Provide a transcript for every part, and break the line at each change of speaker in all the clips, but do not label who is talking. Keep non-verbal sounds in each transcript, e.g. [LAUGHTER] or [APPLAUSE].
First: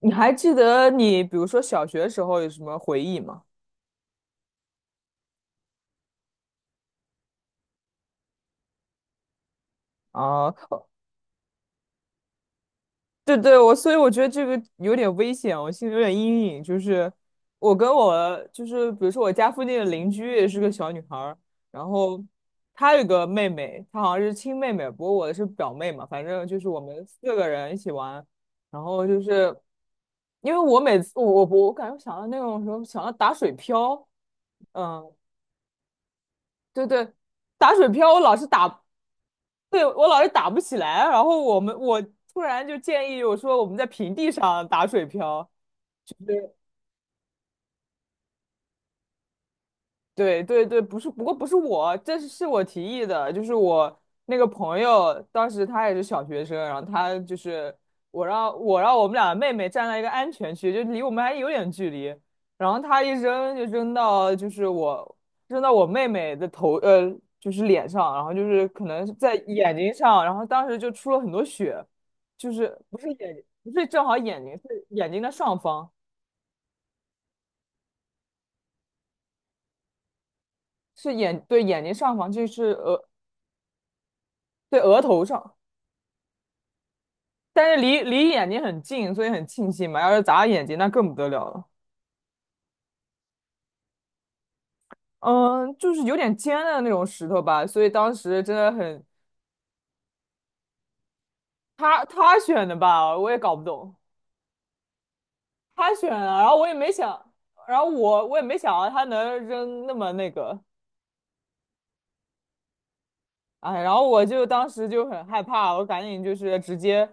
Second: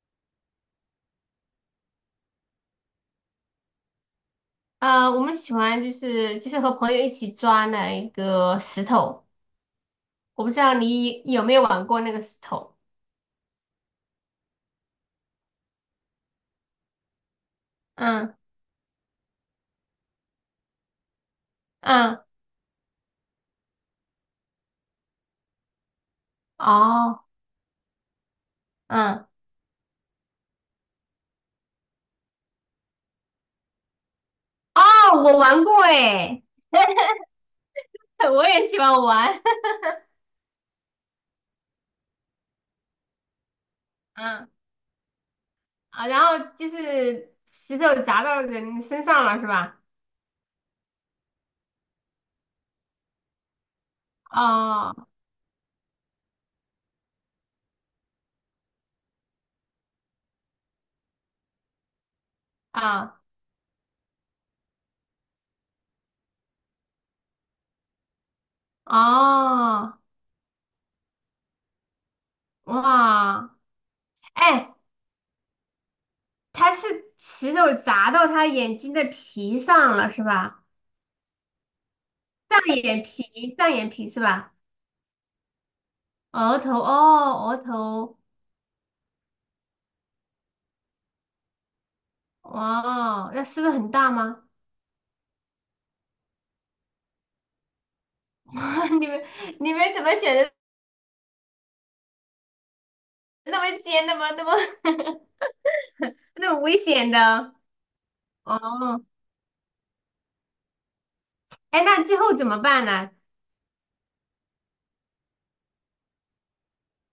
你还记得你比如说小学时候有什么回忆吗？
啊，我们喜欢就是和朋友一起抓那一个石头，我
啊，
不知道
哦，
你有没有玩过那个石头。
对对，所以我觉得这个有点危险，我心里有点阴影。就是我跟
嗯
我就是比如说我家附近的邻居也是个小女孩儿，然后
嗯，
她有个妹妹，她好像是亲妹妹，不过我的是表妹嘛，反正就是我们
哦，
四个人一起玩，然后就
嗯
是因为我每次我我我感觉想到那种什么想到打水漂。
哦，
嗯，
我玩过诶，
对对。打水漂，我
[LAUGHS]
老是
我也喜
打，
欢玩。
对，我
[LAUGHS]
老是打不起来，然后我突然就建议我说我们在平地
嗯
上打水漂。
啊，然后就是石头砸到人身上了是吧？
对对对，不是，不过不是我，这是我提议的，就是我那个朋
哦
友，当时他也是小学生，然后他就是我让我们俩妹妹站在一个安全区，就离我们还有点距离，然后他一
啊
扔就扔到我妹妹的头，就是脸上，然后就是可能是在眼睛
哦
上，然后当时就出了很多血，就是不是眼睛，
哇，
不是正好眼睛，
哎，
是眼睛的上方，
他是石头砸到他眼睛的皮上了是吧？
对，眼睛上方，
上眼皮，上眼皮是吧？
对，额头上。
额头哦，额
但是离
头
离眼睛很近，所以很庆幸嘛。要是砸眼睛，那更不得了了。
哇，那是个很大吗？
嗯，就是有点尖的那种石头吧，所以当时真
[LAUGHS]
的
哇
很，
你们怎么选的
他选的吧，我也搞
那
不
么
懂，
尖的吗？那么
他选
[LAUGHS]
了，然
那
后
么
我也
危
没
险
想，
的
然后我也没想到他
哦？
能扔那么那个。
哎，那最后怎么办呢？
哎，然后我就当时就很害怕，我赶紧就是直接，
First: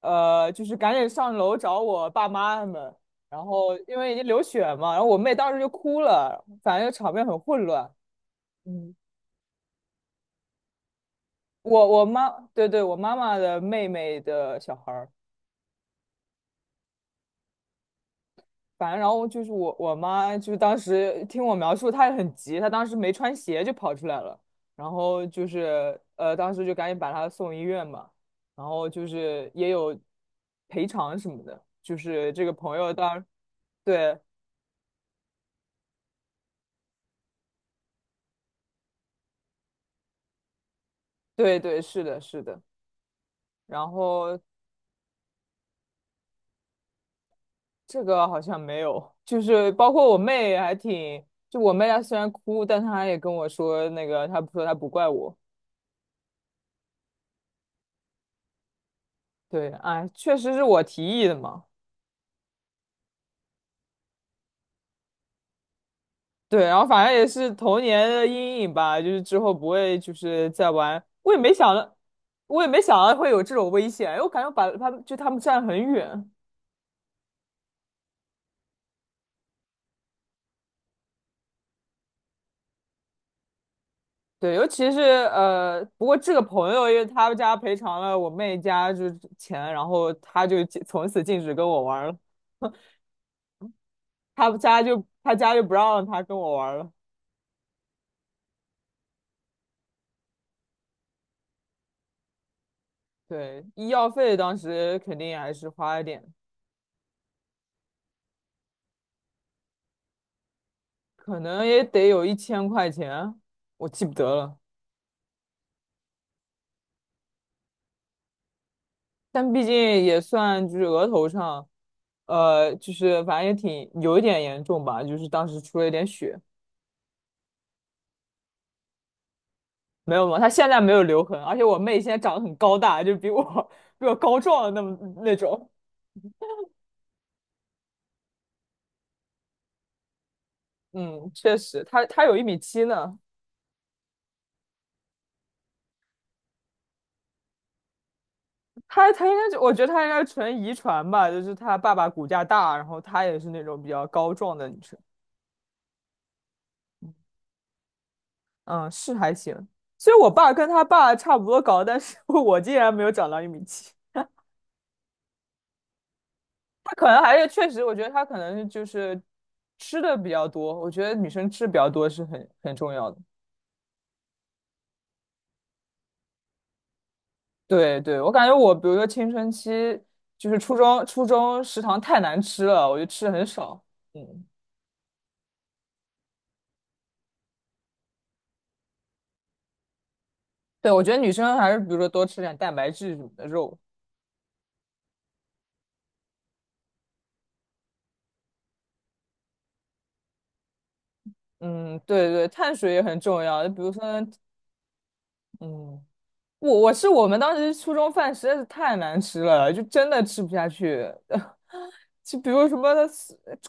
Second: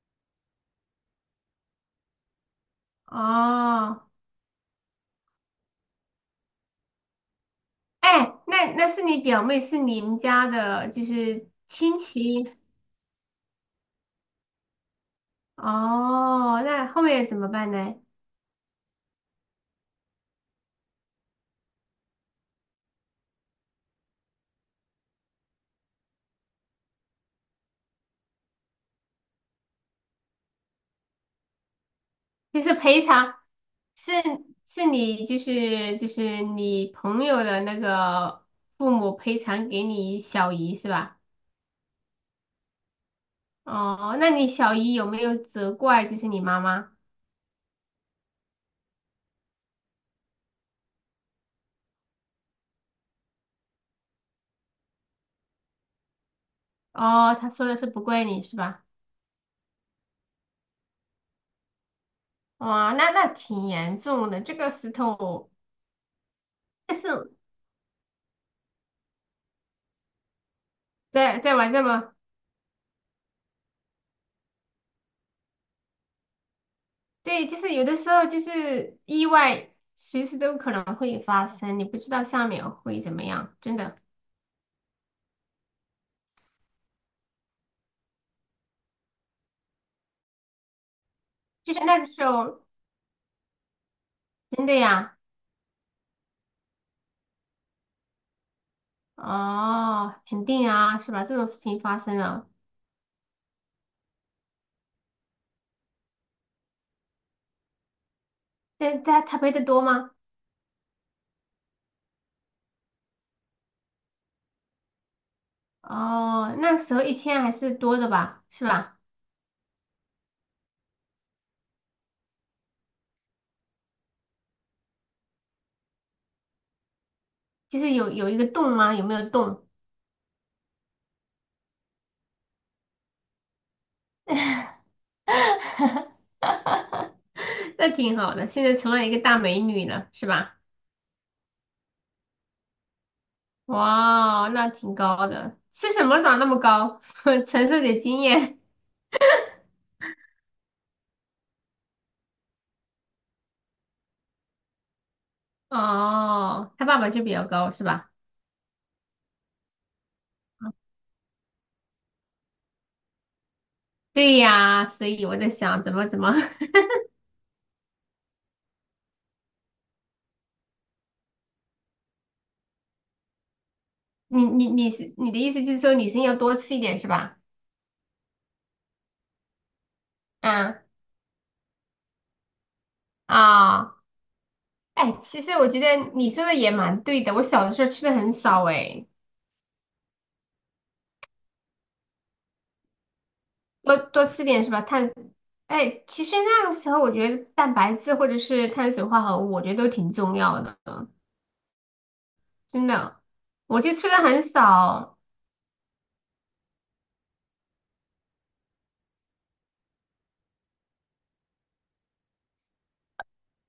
就是赶紧上楼找我爸妈他们，然后因
哦，
为已经流血嘛，然后我妹当时就哭了，反正场面很混乱。
哎，那
嗯。
是你表妹，是你们家的，就是
我
亲
我妈，
戚
对对，我妈妈的妹妹的小孩儿。
哦。那后面怎么办呢？
反正然后就是我妈，就是当时听我描述，她也很急，她当时没穿鞋就跑出来了，然后就是当时就赶紧把她送医院嘛，然后就是也有赔偿什么的，就是这个
就是
朋友
赔
当，
偿，是
对
是你就是你朋友的那个父母赔偿给你小姨是吧？
对对，是的，是的，然
哦，那
后
你小姨有没有责怪就是你妈妈？
这个好像没有，就是包括我妹还挺，就我妹她虽然哭，但她也跟我说那个，她说她不怪我。
哦，她说的是不怪你是吧？
对，哎，确实是我提议的嘛。
哇，那挺严重的，这个石头，
对，然后
但
反正也
是
是童年的阴影吧，就是之后不会就是再玩。我也
在
没
在玩
想
这
到，
么，
我也没想到会有这种危险，因为我感觉我把他们就他们站很远。
对，就是有的时候就是意外，随时都可能会发生，你不知道下面会怎么样，真的，
对，尤其是不过这个朋友因为他们家赔偿了我妹家就是钱，然后他就从此禁止跟
就是
我
那
玩
个
了。
时候，真的呀，
他家就不让他跟我玩了。
哦，肯定啊，是吧？这种事情发生了，
对，医药费当时肯定还是花了点。
但他赔的多吗？
可能也得有1000块钱，我记不得了。
哦，那时候1000还是多的吧，是吧？
但毕竟也算就是额头上，就是反正也挺有一点严重吧，就是当时出了一点血，
就是有一个洞吗？有没有洞？
没有吗？她现在没有留痕，而且我妹现在长得很高大，就比我 [LAUGHS] 比我高壮的那么那种。
[LAUGHS] 那挺好的，现在成了一个大美女了，是吧？
嗯，确实，她有一米七呢，
哇，那挺高的，吃什么长那么高？[LAUGHS] 承受点经验
她她应该就我觉得她应该纯遗传吧，就是她爸爸骨架大，然后她也是那种比较高壮的女生。
哦。他爸爸就比较高，是吧？
嗯，是还行。其实我爸跟他爸差不多高，但是 [LAUGHS] 我竟然没有长到1米7。
对呀，所以我在想怎么，
他可能还是确实，我觉得他可能就是吃的比较多。我觉得女生吃比较多是很重要的。
[LAUGHS] 你是你的意思就是说女生要多吃一点是吧？
对对，我感觉我比如说青春期，就是初
嗯
中初中食堂太难吃了，我就吃的很少。
啊，
嗯，
哎，其实我觉得你说的也蛮对的，我小的时候吃的很少哎，
对，我觉得女生还是比如说多吃点蛋白质什么的肉。
多多吃点是吧？碳，哎，其实那个时候我觉得蛋白质或者是碳水化合物，我觉得都挺重要的，
嗯，对对，碳
真
水也很
的，
重要。比
我
如
就
说，
吃的很少，
嗯，我们当时初中饭实在是太难吃了，就真的吃不下去。[LAUGHS] 就比如什么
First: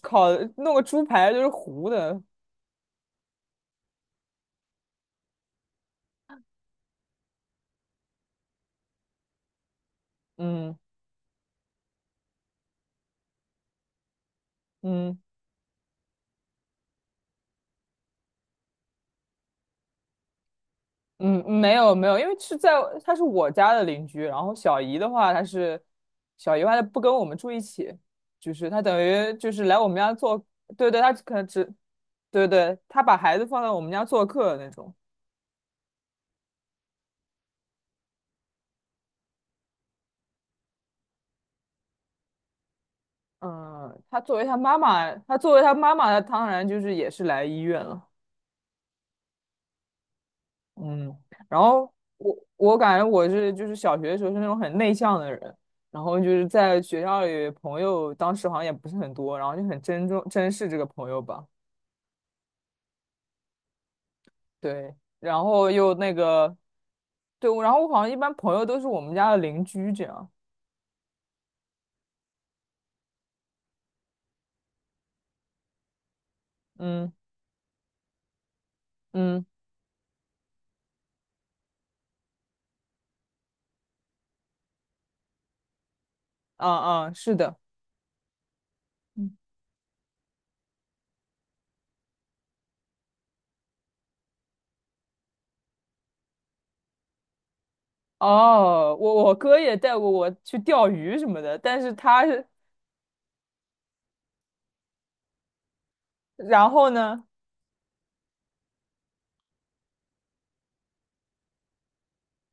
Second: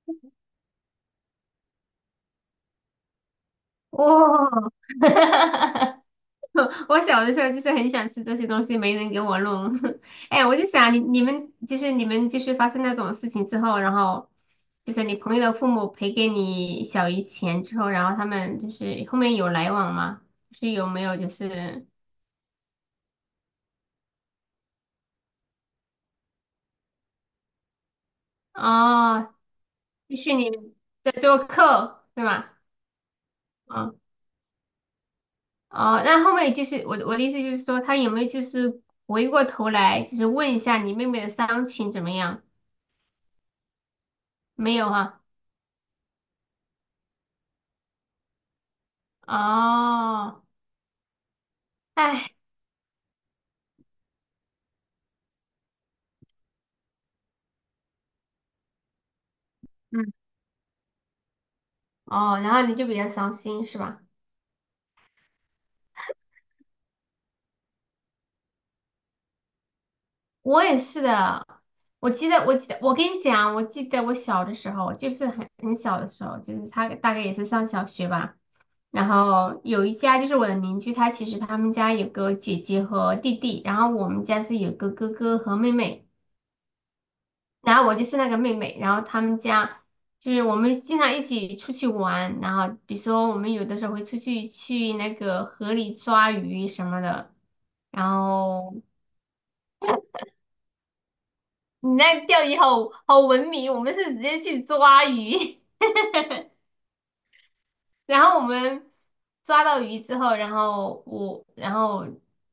烤弄个猪排就是糊的，
哦，[LAUGHS] 我小的时候就是很想吃这些东西，没人给我弄，[LAUGHS] 哎，我就
嗯
想你们就是发生那种事情之后，然后就是你
嗯
朋友的父母赔给你小姨钱之后，然后他们就是后面有来往吗？就是有没有就
嗯，没
是。
有没有，因为他是我家的邻居，然后小姨的话，她不跟我们住一起，就是她等于
哦，
就是来我们家
继续
做，
你
对对，
在
她可
做
能只，
客，对
对
吧？
对，她把孩子放在我们
啊、
家做客的那种。
哦，那后面就是我的意思就是说，他有没有就是回过头来，就是问一下你妹妹的伤情怎么样？
嗯，她作为她
没
妈
有
妈，
啊？
她作为她妈妈，她当然就是也是来医院了。
哦，
嗯，然后
哎，
我感觉就是小学的时候是那种很内向的人，然后就是在学校里朋友当时好像也不是很多，然后就很珍
嗯，
重珍视这个朋友吧，
哦，然后你就比较伤心是吧？
对，然后又那个，对，然后我好像一般朋友都是我们家的邻居这样，
我也是的，我记得，我跟你讲，我记得我小的时候，就是很小的时候，就是他
嗯
大概也是上小学吧。然
嗯，
后有一家就是我的邻居，他其实他们家有个姐姐和弟弟，然后我们家是有个哥哥和妹妹，
啊啊，是的，
然后我就是那个妹妹，然后他
嗯
们家就是我们经常一起出去玩，然后比如说我们有的时候会出去那个河里抓鱼什么的，然后。
哦，我哥也带过我去钓鱼什么的，但
你
是他
那钓
是
鱼好好文明，我们是直接去抓鱼，
然后呢，
[LAUGHS] 然后我们抓到鱼之后，然后我然后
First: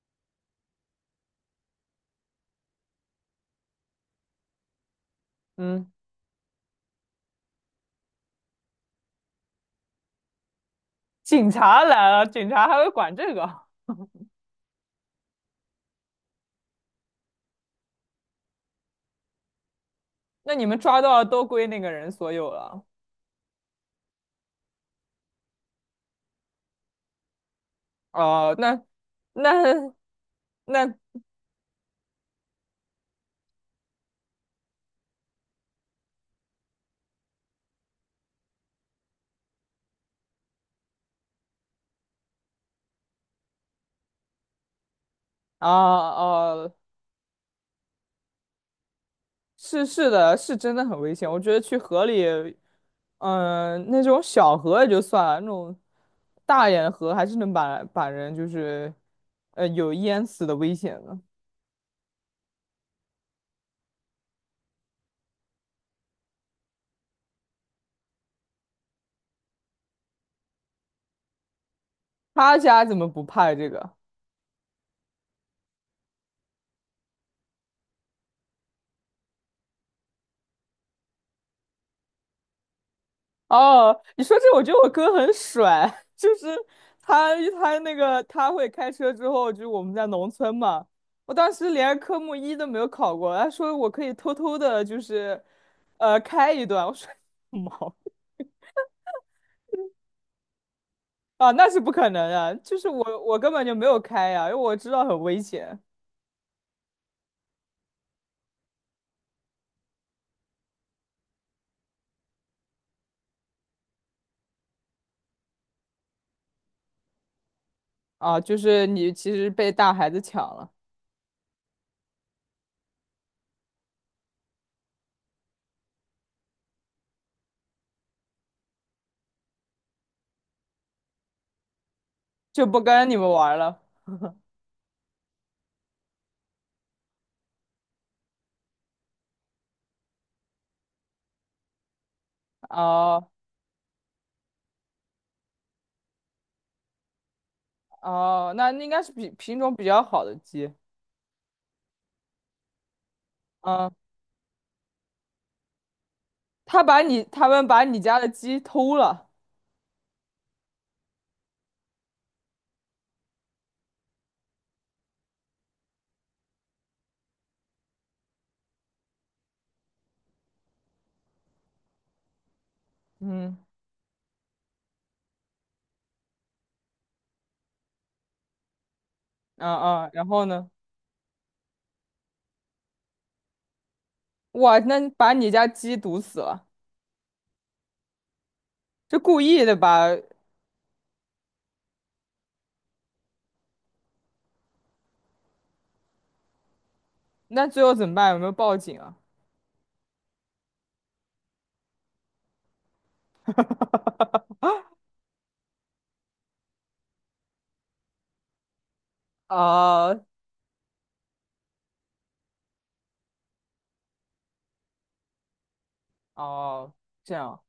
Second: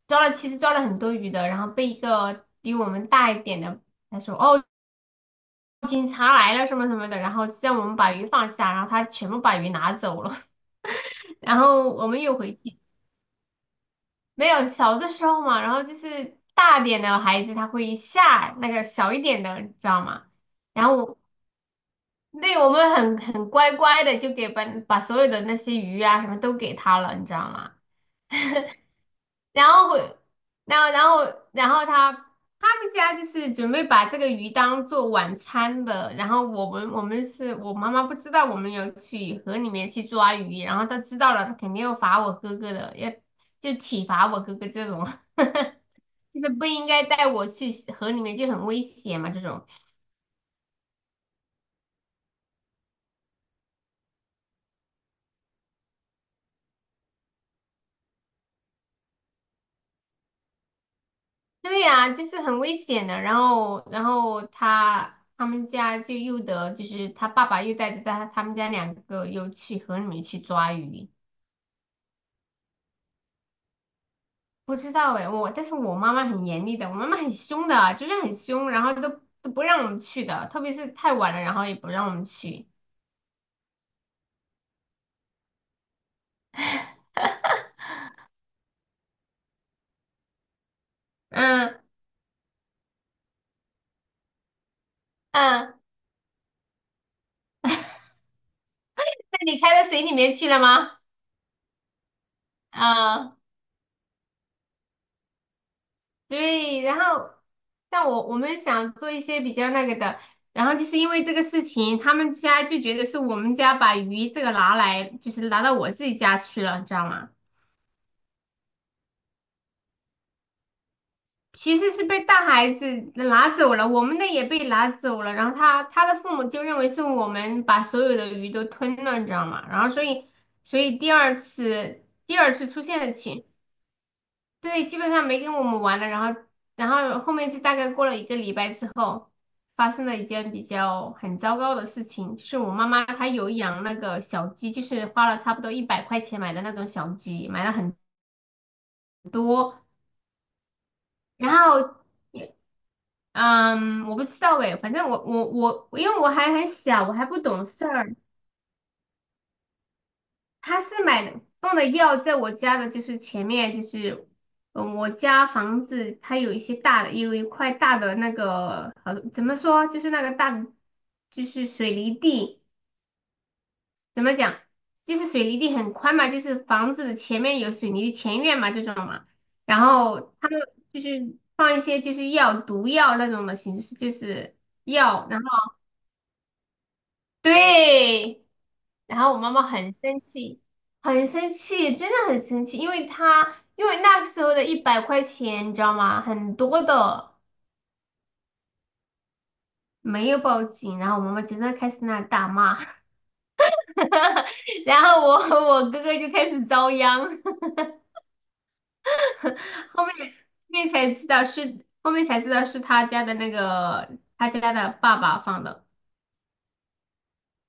抓了，其实抓了很多鱼的，然后被一个比我们大一点的他说哦
嗯，
警察来了什么什么的，然后叫我们把鱼放下，然后他全部把鱼拿走了，[LAUGHS]
警
然
察
后我
来
们
了，
又
警
回
察还
去，
会管这个。
没有小的时候嘛，然后就是大点的孩子他会吓那个小一点的，你知道吗？
那你们
然后
抓到
我
了都归那个人所有
对，我
了。
们很乖乖的就给把所有的那些鱼啊什么都给他了，你知道吗？
哦，
[LAUGHS]
那那
然后会，然后
那
然后然后他们家就是准备把这个鱼当做晚餐的，然后我们是我妈妈不知道我们有去河里面去抓鱼，然后她知道了，她肯定要罚我哥哥的，要就体罚我哥哥这种，
啊
[LAUGHS] 就是不
哦、
应该带我去河里面就很危险嘛这种。
是的，是真的很危险。我觉得去河里，那种小河也就算了，那种大一点的河还是能把人就是，有淹死的危险的。
对呀，就是很危险的。然后，他们家就又得，就是他爸爸又带着他们家两个又去河里面去抓鱼。
他家怎么不怕这个？
不知道哎，但是我妈妈很严厉的，我妈妈很凶的啊，就是很凶，然后都不让我们去的，特别是太晚了，然后也不让我们去。
哦，你说这，我觉得我哥很帅，[LAUGHS] 就是他他那个他会开车之后，就我们在农村嘛，我当时
嗯
连科目一都没有考过，他说我可以偷偷的，就是
嗯，
开一段，我说 [LAUGHS] 毛
那你开到水里面去了吗？
啊，那是不可能的，就是我
嗯。
我根本就没有开呀，因为我知道很危险。
对，然后像我们想做一些比较那个的，然后就是因为这个事情，他们家就觉得是我们家把鱼这个拿来，就是拿到我自己家去了，你知道吗？
啊，就是你其实被大孩子抢了，
其实是被大孩子拿走了，我们的也被拿走了，然后他的父母就认为是我们把所有的鱼都吞了，你知道吗？然后所以第二次第二
就
次
不
出现
跟
的
你们
情。
玩了。
对，基本上没跟我们玩了，然后，后面是大概过了一个礼拜之后，发生了一件比较很糟糕的事情，就是我妈妈她
哦
有养那个小鸡，就是花了差不多一百块钱买的那种小鸡，买了很
哦，那应该是比品种
多，
比较好的鸡。
然后，
嗯，
嗯，我不知道诶，反正我，因为我还很小，我还不
他
懂
们把
事
你
儿，
家的鸡偷了，
他是买的放的药在我家的，就是前面就是，嗯，我家房子它有一些大的，有一块大的那个，怎么说，就是那个大的，就是水泥地，
嗯，
怎么讲，就是水泥地很宽嘛，就是房子的前面有水泥的前院嘛，这种嘛，
啊
然
啊，然
后
后
他们
呢？
就是放一些就是药毒药那种的形式，就是
哇，那
药，
把
然后
你家鸡毒死了，
对。
这
然后我
故
妈妈
意的
很
吧？
生气，很生气，真的很生气，因为那个时候的一百块钱，你知道吗？很多的
那最后怎么办？有没有报警啊？
没有报警，然后我妈妈就在开始那大骂，[LAUGHS] 然后我和我哥哥就开始遭殃，[LAUGHS] 后面
啊，
后面才知道是后面才知道是他家的爸爸放的，
哦，这样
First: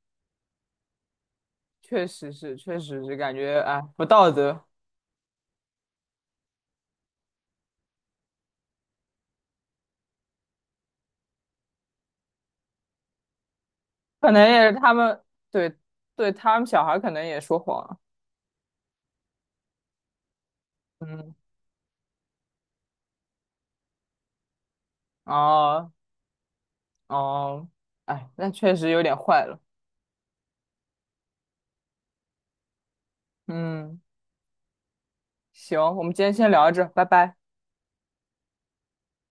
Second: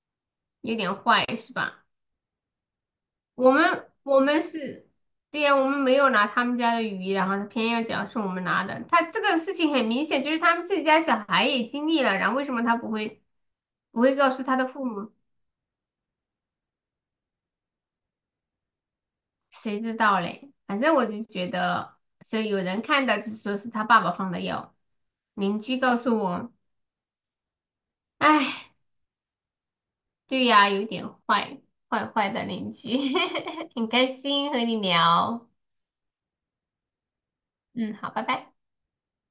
有点坏是吧？
确实是，感
我
觉哎
们
不
我
道
们
德，
是，对呀，我们没有拿他们家的鱼，然后他偏要讲是我们拿的。他这个事情很明显，就是他们自己家小孩也经历了，然后为什么他不会
可
告
能
诉他的
也是
父母？
对对，他们小孩可能也说谎了，
谁知道嘞？反正我就
嗯，
觉得，所以有人看到就说是他爸爸放的药，邻居
哦
告诉我，
哦，哎，那
哎，
确实有点坏了，
对呀，有点坏，坏坏的邻居，[LAUGHS] 很
嗯，
开心和你聊，
行，我们今天先聊着，拜拜。
嗯，好，拜拜。